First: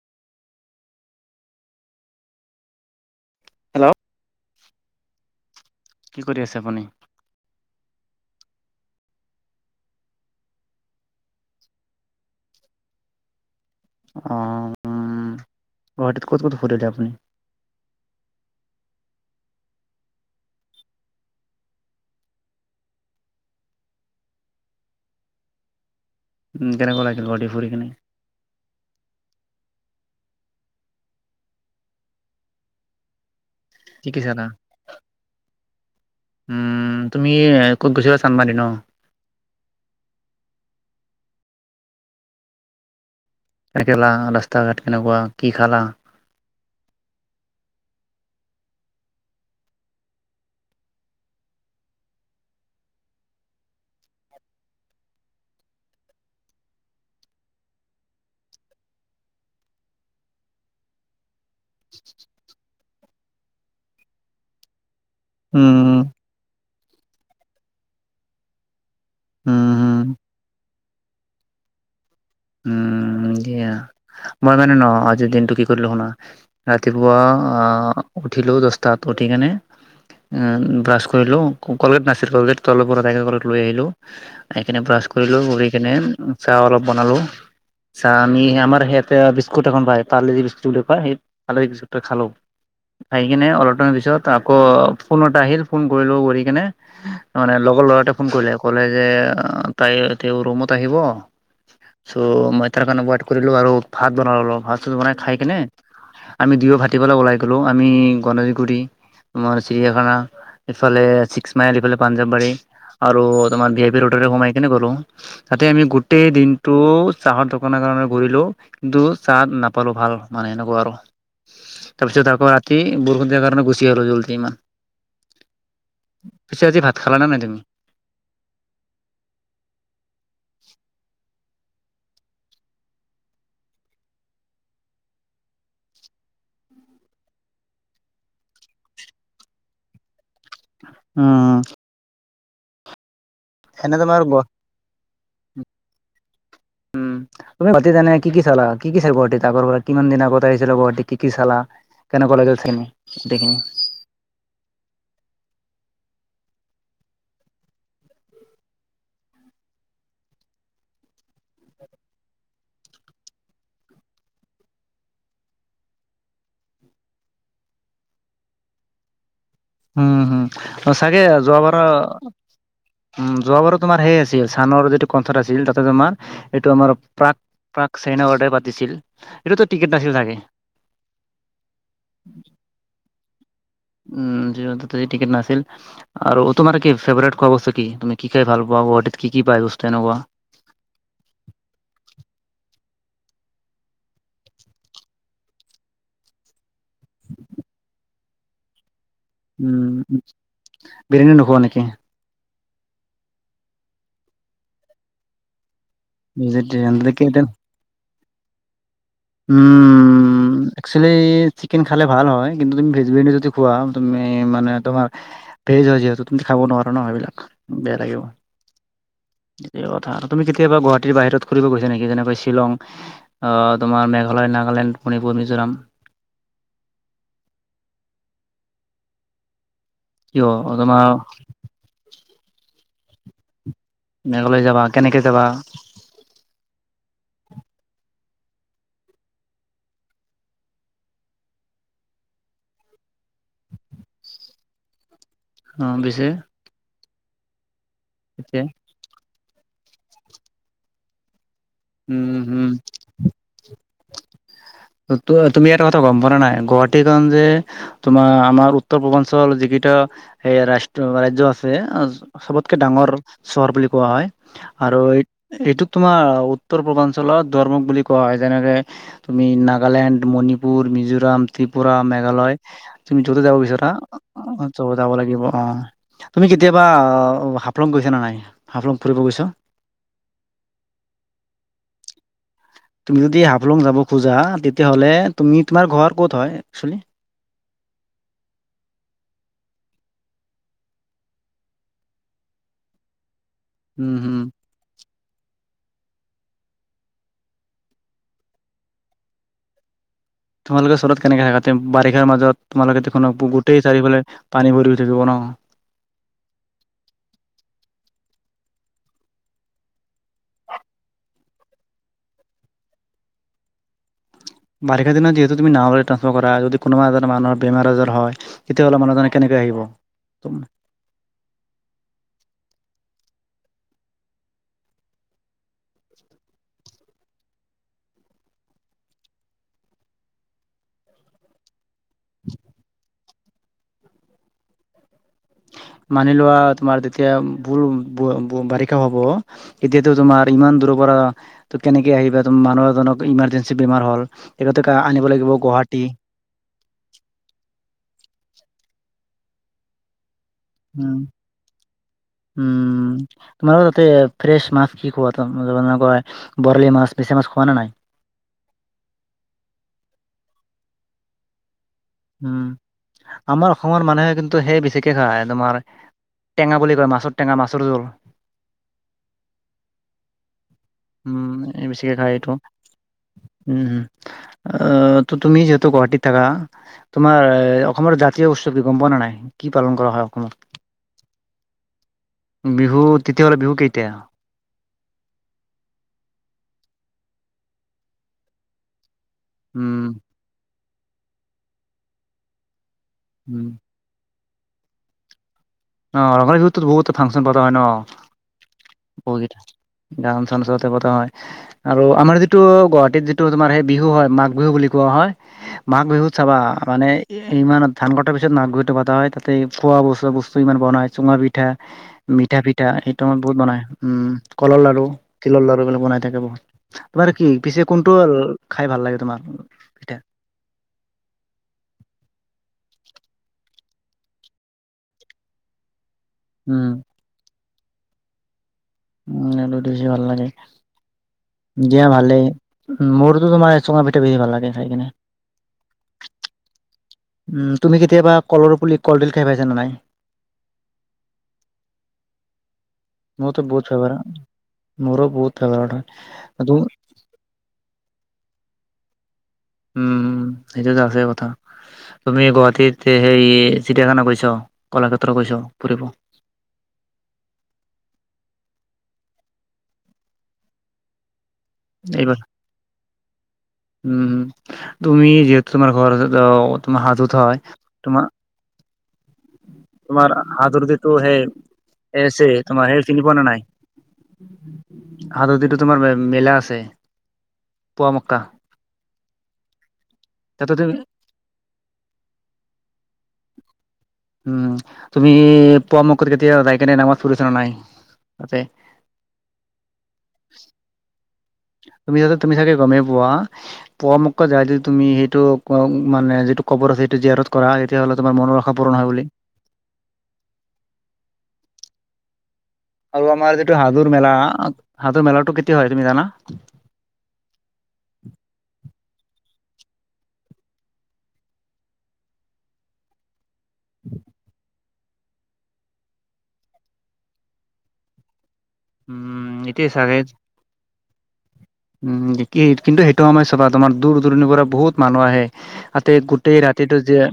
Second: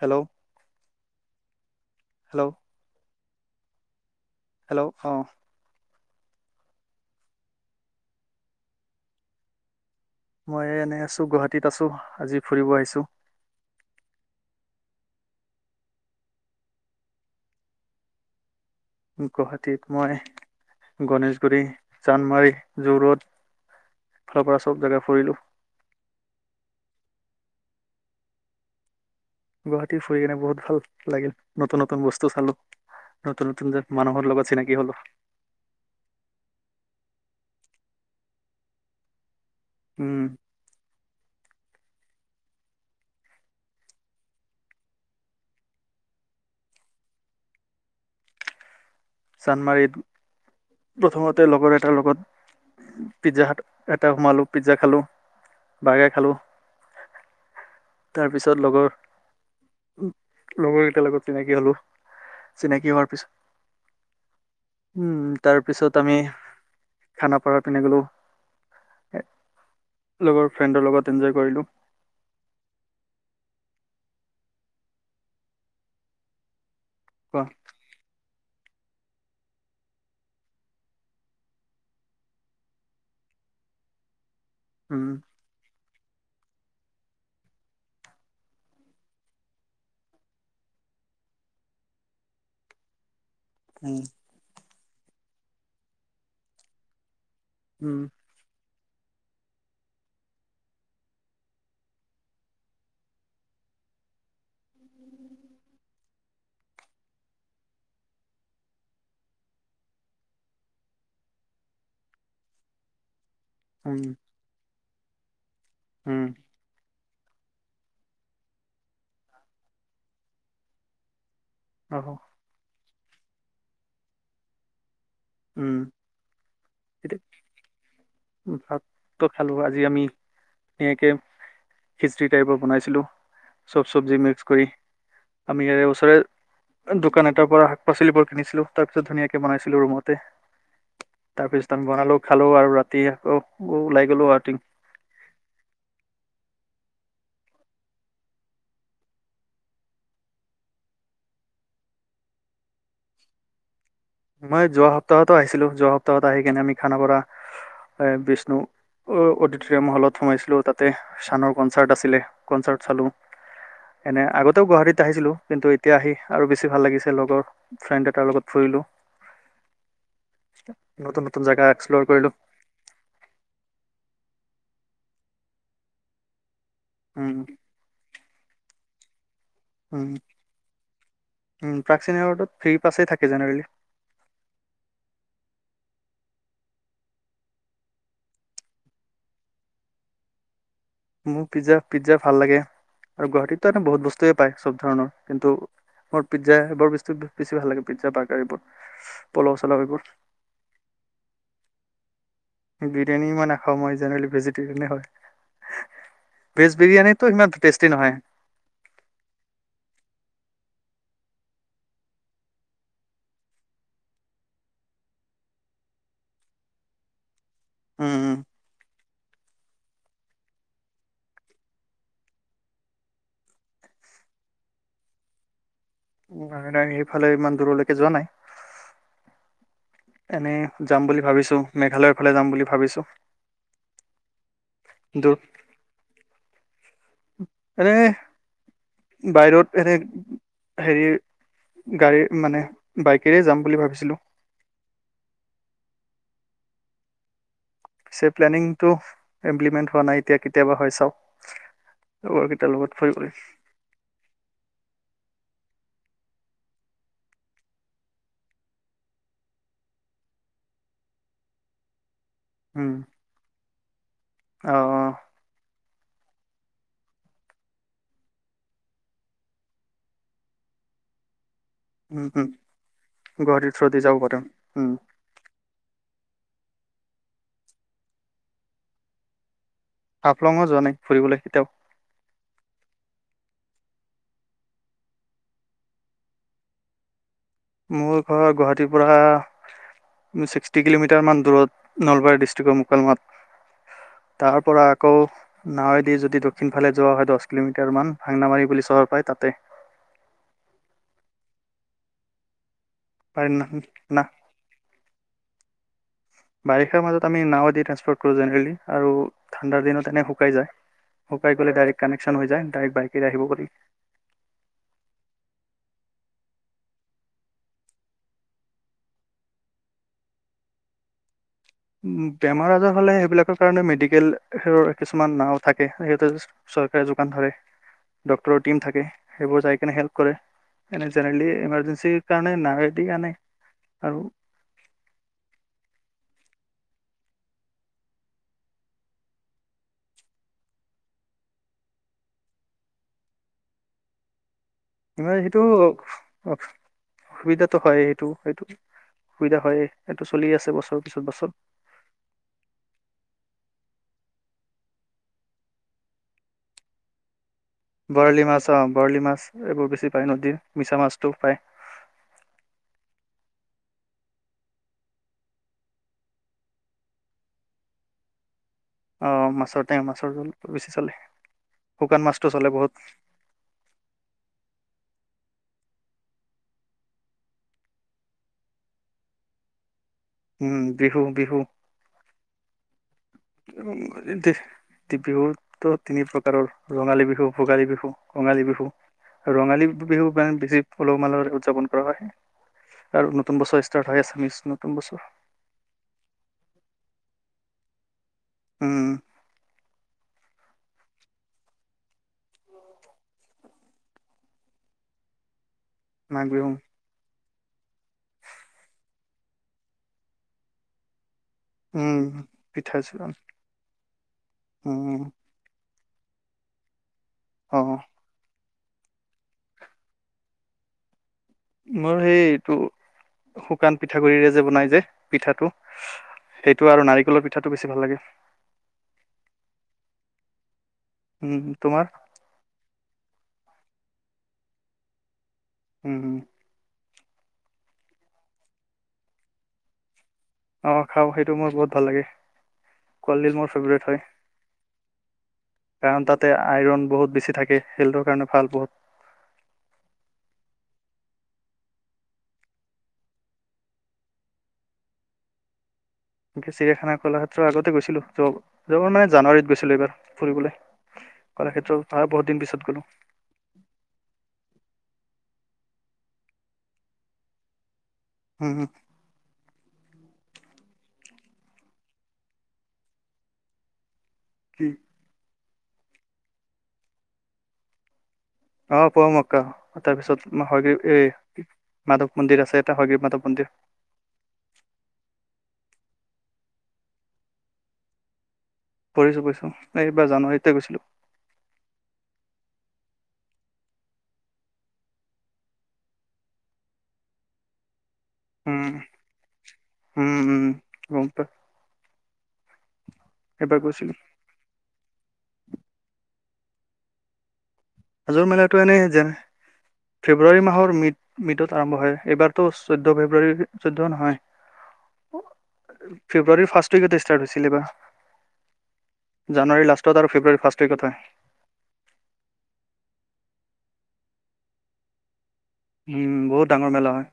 Hello hello hello hello ', অ কি কৰি আছে আপুনি মই এনেই আছো গুৱাহাটীত আছো আজি ফুৰিব আহিছো অ গুৱাহাটীত ক'ত ক'ত ফুৰিলে আপুনি গুৱাহাটীত মই গণেশগুৰি চান্দমাৰী যোৰড এফালৰ পৰা চব জেগা ফুৰিলো কেনেকুৱা লাগিল গুৱাহাটী ফুৰি কিনে? গুৱাহাটী ফুৰি কিনে বহুত ভাল লাগিল নতুন নতুন বস্তু চালো নতুন নতুন যে কি কি মানুহৰ চালা? লগত চিনাকি হলো উ তুমি ক'ত গৈছিলা চান্মাৰী ন উম একেলা ৰাস্তা ঘাট কেনেকুৱা কি খালা চান্দমাৰিত প্ৰথমতে লগৰ এটাৰ লগত পিজ্জা এটা সোমালো পিজ্জা খালো বাৰ্গাৰ খালো তাৰ পিছত লগৰ উ লগৰ কেইটাৰ লগত চিনাকি হলো চিনাকি হোৱাৰ পিছত উম তাৰ উম পিছত আমি খানাপাৰা পিনে গলো উম হম লগৰ ফ্ৰেণ্ডৰ লগত এনজয় কৰিলোঁ উম দিয়া মই মানে ন আজিৰ দিনটো কি কৰিলো শুনা কোৱা ৰাতিপুৱা উঠিলোঁ দহটাত উঠি কেনে ব্ৰাছ কৰিলোঁ কলকেট নাছিল কলকেট তলৰ পৰা তাই কলকেট লৈ আহিলোঁ আহি কিনে ব্ৰাছ উম কৰিলো কৰি কিনে চাহ অলপ বনালো চাহ আমি আমাৰ সেয়াতে বিস্কুট এখন পাই পাৰলেজি বিস্কুট বুলি কোৱা সেই পাৰলেজি বিস্কুট খালো আহি কিনে অলপ টাইম উম পিছত আকৌ ফোন এটা আহিল ফোন কৰিলো কৰি কিনে তামানে লগৰ ল'ৰা এটায়ে ফোন কৰিলে ক'লে যে তাই তেওঁ ৰুমত আহিব চ' মই তাৰ কাৰণে ৱাড কৰিলো আৰু ভাত বনালো ভাত চাত বনাই খাই কেনে আমি দুয়ো ভাটিবেলা ওলাই গলো আমি গনেশগুৰি আমাৰ চিৰিয়াখানা এইফালে ছিক্স মাইল ইফালে পাঞ্জাৱবাৰী আৰু তোমাৰ ভি আই পি উম ৰোডৰে সোমাই কেনে গ'লো তাতে আমি উম গোটেই দিন তো চাহৰ দোকানে দোকানে ঘূৰিলো কিন্তু চাহ নাপালো ভাল মানে এনেকোৱা আৰু আহ তাৰপিছত আকৌ ৰাতি বৰষুণ দিয়া কাৰণে গুচি আহিলো জলদি ইমান উম পিছে আজি ভাত খালা এতিয়া নে নাই তুমি ভাতটো খালো আজি আমি একে খিচৰি টাইপৰ বনাইছিলো চব চবজি মিক্স কৰি আমি সে ওচৰে দোকান এটাৰ পৰা শাক পাচলিবোৰ কিনিছিলো তাৰ পিছত ধুনীয়াকে বনাইছিলো ৰুমতে। তাৰ উম পিছত আমি বনালো খালো আৰু ৰাতি আকৌ এনে ওলাই তোমাৰ গ গলো ৰাতি উম [inaudible] তুমি গুৱাহাটীত এনে কি কি চালা কি কি থাকিব দেত আগৰ পৰা কিমান দিন আগত আহিছিলা গুৱাহাটী কি কি চালা কেনেকোৱা লাগিল চাইপিনে গোটেই খিনি মই যোৱা সপ্তাহতো আহিছিলো যোৱা সপ্তাহত আহি কেনে আমি খানাপাৰা এ বিষ্ণু অ অডিটৰিয়াম হলত সোমাইছিলো তাতে চানৰ কনচাৰ্ট আছিলে কনচাৰ্ট চালো এনে আগতেও গুৱাহাটীত আহিছিলো কিন্তু এতিয়া আহি আৰু বেছি ভাল লাগিছে লগৰ ফ্ৰেণ্ড এটাৰ লগত ফুৰিলো উম হম নতুন চাগে নতুন যোৱা জেগা বাৰ এক্সপ্ল'ৰ কৰিলোঁ উম যোৱা বাৰু তোমাৰ সেয়াই আছিল চানৰ যিটো কণ্ঠত আছিল, তাতে তোমাৰ এইটো আমাৰ প্ৰাক প্ৰাক চাইনাৱাডে পাতিছিল এইটোতো টিকেট নাছিল চাগে উ প্ৰাক চীনেৱাৰ্ডত ফ্ৰী পাছেই থাকে জেনেৰেলি উম যিৰন তাতে টিকেট নাছিল। আৰু তোমাৰ কি ফেভৰেট খোৱা বস্তু কি তুমি কি খাই ভাল পোৱা গুৱাহাটীত কি কি পায় বস্তু এনকোৱা মোৰ পিজ্জা পিজ্জা ভাল লাগে আৰু গুৱাহাটীততো এটো বহুত বস্তুৱে পায় চব ধৰণৰ কিন্তু, মোৰ পিজ্জা এইবোৰ বস্তুত বেছি ভাল লাগে পিজ্জা বাৰ্গাৰবোৰ। উম বিৰিয়ানী নোখোৱা নেকি? বিৰিয়ানী মই নাখাও মই জেনেৰেলি ভেজিটেৰিয়ানে হয়। ভেজ ভেজিটেৰিয়ান বিৰিয়ানীটো কেইটা সিমান টেষ্টি নহয়। উম! উম একচেলি চিকেন খালে ভাল হয় কিন্তু তুমি ভেজ বিৰিয়ানী যদি খোৱা তুমি মানে তোমাৰ ভেজ হয় যিহেতু তুমি খাব নোৱাৰ ন সেইবিলাক বেয়া উম, লাগিব। [unintelligible] তে কথা আৰু তুমি কেতিয়াবা গুৱাহাটীৰ বাহিৰত ফুৰি গৈছা নেকি যেনেকৈ শ্বিলং আহ তোমাৰ মেঘালয়, নাগালেণ্ড, মণিপুৰ, মিজোৰাম। নাই নাই সেইফালে ইমান দূৰলৈকে যোৱা নাই। কিয় এনেই যাম তোমাৰ বুলি ভাবিছো মেঘালয়ৰ ফালে যাম বুলি ভাবিছো। মেঘালয় যাবা কেনেকে দূৰ যাবা? এনে বাহিৰত এনে হেয়ি গাড়ী মানে বাইকেৰে যাম বুলি ভাবিছিলো। অ পিছে পিছে এতিয়া প্লেনিংটো ইমপ্লিমেন্ট হোৱা নাই এতিয়া কেতিয়াবা হয় চাও উম লগৰ হম কেইটাৰ লগত ফুৰিবই। ত তুমি এটা কথা গম পোৱা নে নাই গুৱাহাটীখন যে তোমাৰ আমাৰ উত্তৰ পূৰ্বাঞ্চল যিকেইটা এ ৰাষ্ট্ৰ ৰাজ্য আছে চবতকে ডাঙৰ চহৰ বুলি কোৱা হয় অ আৰু এই এইটোত তোমাৰ উত্তৰ পূৰ্বাঞ্চলত দোৱাৰমুখ বুলি কোৱা হয় যেনেকে আমি নাগালেণ্ড, মণিপুৰ, মিজোৰাম ত্ৰিপুৰা, মেঘালয় তুমি য'তে যাব গুৱাহাটীৰ বিচৰা, থ্ৰুদি যাব পাৰিম অ, ত' উম, যাব লাগিব অ। তুমি কেতিয়াবা আ হাফলং গৈছা নে নাই, হাফলং ফুৰিব গৈছ? হাফলং যোৱা নাই, ফুৰিবলৈ কেতিয়াওঁ। তুমি যদি হাফলং যাব খোজা তেতিয়াহ'লে তুমি, তোমাৰ ঘৰ ক'ত হয় একচলি? মোৰ ঘৰ গুৱাহাটীৰ পৰা ছিক্সটি কিলোমিটাৰ মান দূৰত, নলবাৰী ডিষ্ট্ৰিকৰ মোকলমোৱাত। উম হুম। তাৰ পৰা আকৌ নাৱেদি যদি দক্ষিণ ফালে যোৱা হয়, দশ কিলোমিটাৰ মান ভাংনামাৰি বুলি চহৰ পায় তাতে। তোমালোকে চহৰত কেনেকে থাকা? তে বাৰিষাৰ মাজত তোমালোকে দেখোন গোটেই পাৰি চাৰিফালে পানী ভৰি থাকিব ন। বাৰিষাৰ মাজত আমি নাওৱেদি ট্ৰেসফৰ্ট কৰো জেনেৰেলি আৰু ঠাণ্ডাৰ দিনত এনে শুকাই যায়। শুকাই গ'লে ডাইৰেক্ট কানেকশ্বন হৈ যায়। ডাইৰেক্ট বাইকেৰে আহিব পাৰি। বাৰিষা দিনত যিহেতু তুমি নাৱলৈ ট্ৰান্সফাৰ কৰা, যদি কোনোবা এজন মানুহ বেমাৰ আজাৰ হয়। তেতিয়াহ'লে মানুহজনে কেনেকে আহিব? বেমাৰ আজাৰ হ'লে সেইবিলাকৰ কাৰণে মেডিকেলৰ কিছুমান নাওঁ থাকে। সেইহতে চৰকাৰে যোগান ধৰে। ডক্টৰৰ টিম থাকে, সেইবোৰ যাই কেনে হেল্প কৰে। এনে জেনেৰলি ইমাৰ্জেঞ্চি সেইকাৰণে নাৱেদি আনে আৰু মানি লোৱা তোমাৰ তেতিয়া বহু ব ব বাৰিষা হ'ব। এতিয়াতো তোমাৰ ইমান দূৰৰ পৰা ত কেনেকে আহিবা? ত মানুহ এজনক ইমাৰ্জেঞ্চি বেমাৰ হ'ল। তেখেতকে আনিব লাগিব গুৱাহাটী। অ, সুবিধাটো হয় এইটো, এইটো সুবিধা হয়েই, এইটো চলি আছে। এবছৰ উম পিছত বাছত উম! তোমালোকৰ তাতে ফ্ৰেছ মাছ কি খোৱা? বৰালি মাছ, মিছা মাছ খোৱা নে নাই? বৰালি মাছ অ, বৰালি মাছ এইবোৰ বেছি পায় নদীৰ। মিছা মাছটো পায়। উম' আমাৰ অসমৰ মানুহে কিন্তু সেই বেছিকে খায় তোমাৰ টেঙা বুলি কয় মাছৰ টেঙা, মাছৰ জোল। অ, মাছৰ টেঙা, মাছৰ জোল বেছি চলে, উম বেছিকে শুকান খায় এইটো মাছটো চলে বহুত। উম' আহ, ত তুমি যিহেতু গুৱাহাটীত থাকা তোমাৰ এ অসমৰ জাতীয় উৎসৱ কি গম পোৱা নে নাই? কি পালন কৰা হয় অসমত? উম' বিহু-বিহু। বিহু, তেতিয়াহ'লে বিহু কেইটা? দে বিহুতো তিনি প্ৰকাৰৰ ৰঙালী বিহু, ভোগালী বিহু, কঙালী বিহু। ৰঙালী উম, বিহু মানে বেছি উলহ-মালহৰে উদযাপন কৰা হয় আৰু নতুন উম। বছৰ ষ্টাৰ্ট হয় আছামিছ নতুন বছৰ। অ, ৰঙালী বিহুতো বহুতে ফাংচন পতা হয় ন। উম' ক গান-চান আচলতে পতা হয়। আৰু আমাৰ যিটো গুৱাহাটীত যিটো তোমাৰ সেই বিহু হয়, মাঘ বিহু বুলি কোৱা হয়। মাঘ বিহুত চাবা মানে ইমান ধান কটাৰ পিছত মাঘ বিহুতো পাতা হয়। তাতে খোৱা বস্তু-বস্তু ইমান বনাই চুঙা পিঠা, উম মিঠা পিঠা সেইটো চিঠা টাইমত বহুত বনাই। উম' নাৰিকলৰ লাৰু উম তিলৰ লাৰুবিলাক বনাই থাকে বহুত। তোমাৰ কি অ পিছে কোনটো আৰু খাই ভাল লাগে তোমাৰ? পিঠা? মোৰ সেইটো শুকান পিঠাগুড়িৰে যে বনাই যে পিঠাটো উম, সেইটো আৰু নাৰিকলৰ পিঠাটো বেছি ভাল লাগে। অ, সেইটো বেছি ভাল লাগে। উম দিয়া তোমাৰ ভালেই। উম' মোৰটো তোমাৰ এ চুঙা পিঠা বেছি ভাল লাগে খাই কিনে। উম' হুম'। উম তুমি কেতিয়াবা কলৰ পুলি কলডিল খাই পাইছা নে নাই। অঁ খাওঁ সেইটো মোৰ বহুত ভাল লাগে কলডিল মোৰতো মোৰ বহুত ফেভেৰেট ফেভাৰেট, হয়। মোৰো বহুত ফেভাৰেট হয়। কাৰণ তাতে আইৰণ বহুত বেছি থাকে হেল্টৰ কাৰণে ভাল বহুত, উম সেইটোতো আছে কথা। তুমি গুৱাহাটীত সেই চিৰিয়াখানা গৈছ কলাক্ষেত্ৰ গৈছ ফুৰিব। এ চৰিয়াখানা কলাক্ষেতৰ আগতে গৈছিলোঁ য যোৰ মানে জানুৱাৰীত গৈছিলো এইবাৰ ফুৰিবলৈ কলা ক্ষেত্ৰত ত এইবাৰ? বহুত দিন পিছত গলো। উম তুমি যিহেতু তোমাৰ ঘৰ তোমাৰ হাজোত হয় তোমাৰ, হম হো, তোমাৰ হাতৰ দিতটো সেই। এছি তোমাৰ সেই চিনি পোৱা নে নাই। কি, আৰু যিটো তোমাৰ মেলা আছে পুৱা মক্কা। অ পৰমক্কা তাতে তাৰপিছ তুমি এই মাধৱ মন্দিৰ আছে এ হয়গিৰ মাধৱ মন্দিৰ, উম তুমি পোৱা মক্কি কেতিয়া যায় কিনি নামাজ পঢ়িছা নাই তাতে। পঢ়িছো পঢ়িছো এইবাৰ জানুৱাৰীতে গৈছিলোঁ। তুমি যাতে তুমি চাগে গমেই পোৱা। পোৱা মক্কা যায়টো তুমি সেইটো মানে যিটো কবৰ আছে সেইটো জেত, কৰা তেতিয়াহ'লে তোমাৰ মনৰ আশা পূৰণ হয় উম বুলি। উম উম গম ত, আৰু আমাৰ যিটো এবাৰ হাজোৰ গৈছিলো মেলা হাজোৰ মেলাটো কেতিয়া হয় তুমি জানা। হাজোৰ মেলাটো এনেই যেন, ফেব্ৰুৱাৰী মাহৰ মিড মিডত আৰম্ভ হয় এইবাৰতো চৈধ্য ফেব্ৰুৱাৰী, চৈধ্য নহয় ফেব্ৰুৱাৰী ফাৰ্ষ্ট উইকটে ষ্টাৰ্ট হৈছিলে এই‌ বা, উম জানুৱাৰী এতিয়াই চাগে লাষ্টত আৰু ফেব্ৰুৱাৰী ফাৰ্ষ্টে ওইকতে, উম একেই কিন্তু সেইটো আমাৰ চাবা তোমাৰ দূৰ দূৰণিৰ পৰা বহুত মানুহ আহে। তাতে উম গোটেই বহুত ডাঙৰ ৰাতিটো মেলা যে, হয়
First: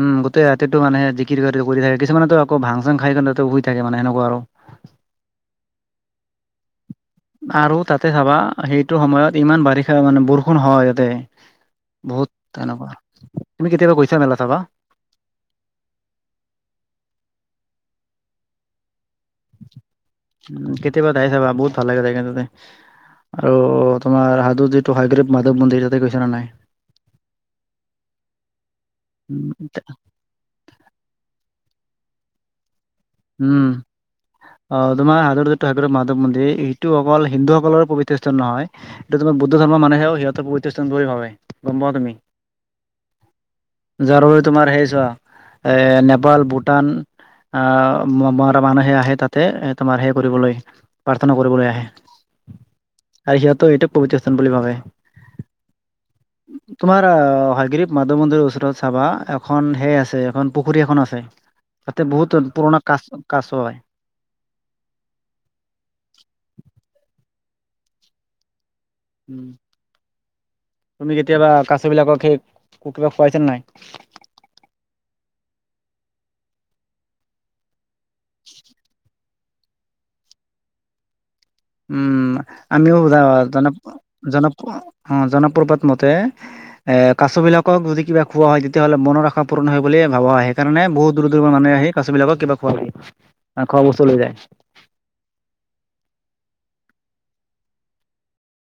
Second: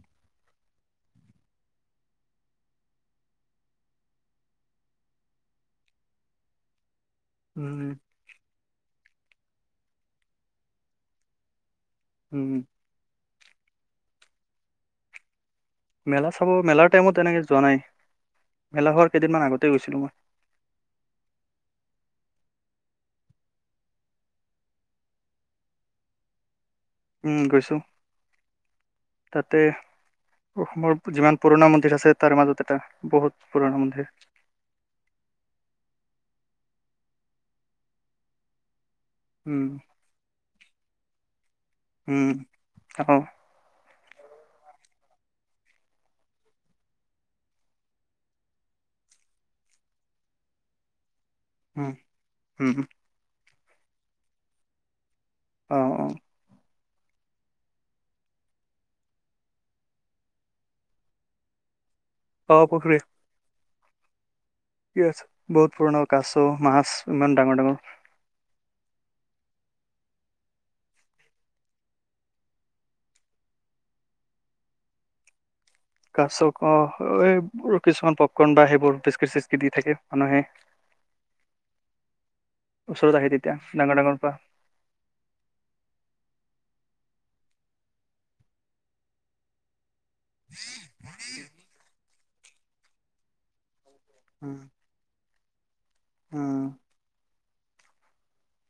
উম গোটেই ৰাতিটো মানে জিকিৰ কৰি থাকে কিছুমানেত আকৌ ভাং চং খাইয়ে তহঁতে শুই থাকেমানে সেনেকুৱা আৰু [inaudible] আৰু উম তাতে চাবা সেইটো সময়ত ইমান বাৰিষা মানে বৰষুণ হয় তাতে, উম বহুত তেনেকুৱা তুমি কেতিয়াবা গৈছা মেলা চাবা। মেলা চাব মেলাৰ টাইমত তেনেকে যোৱা নাই মেলা হোৱাৰ কেইদিনমান আগতেই গৈছিলোঁ মই। উম কেতিয়াবা যায় চাবা বহুত ভাল লাগে যায় কিনে তাতে। আৰু তোমাৰ হজোত যিটো হাইগ্ৰিব মাধৱ মন্দিৰ তাতে গৈছা নে নাই। উম গৈছো উম তাতে, অসমৰ যিমান পুৰণা মন্দিৰ আছে তাৰ মাজত এটা বহুত পুৰণা মন্দিৰ। অহ তোমাৰ আগৰ যিতো হাগ্ৰৱ মাধৱ মন্দিৰ সিটো অকল হিন্দুসকলৰ পৱিত্ৰ স্থান নহয়। এইটো তোমাৰ বুদ্ধ উম ধৰ্মৰ মানুহে সিহঁতৰ প্ৰৱিএ স্থান বুলি ভাবে গম পাওঁ তুমি। উম অ যাৰ বাবে তোমাৰ সেইছোৱা এ নেপাল ভূটান অহ ম ম মৰা মানুহে আহে তাতে এ তোমাৰ সেৱা কৰিবলৈ। প্ৰাৰ্থনা কৰিবলৈ আহে উম উম আৰু সিহঁতও এইটো পৱিত্ৰ স্থান বুলি ভাৱে। অহ অহ, তোমাৰ অহ হৈগ্ৰৰি মাধৱ মন্দিৰৰ ওচৰত চাবা এখন সেই আছে এখন পুখুৰী এখন আছে। তাতে বহুত অ পুৰণা পুখুৰী কাছ কাছ হয়। কি আছে বহুত পুৰণা কাছ মাছ ইমান ডাঙৰ ডাঙৰ, তুমি কেতিয়াবা কাছবিলাকক সেই কিবা খুৱাইছো নাই। কাছ অহ এই কিছুমান পপকৰ্ন বা সেইবোৰ বিস্কুকিত চিচকি দি থাকে মানুহে। উম আমিও ওচৰত যাওঁ আহে তেতিয়া জন ডাঙৰ ডাঙৰ পৰা জন অহ জনপ্ৰবাট মতে এ কাছ বিলাকক যদি কিবা খোৱা হয় তেতিয়াহ'লে মনৰ আশা পূৰ পূৰণ হয় বুলি ভাবা হয় সেইকাৰণে বহুত দূৰ দূৰ মানুহে আহি কাছ বিলাকক কিবা খোৱা সি, অ, খোৱা বস্তু লৈ উম যায়। উম,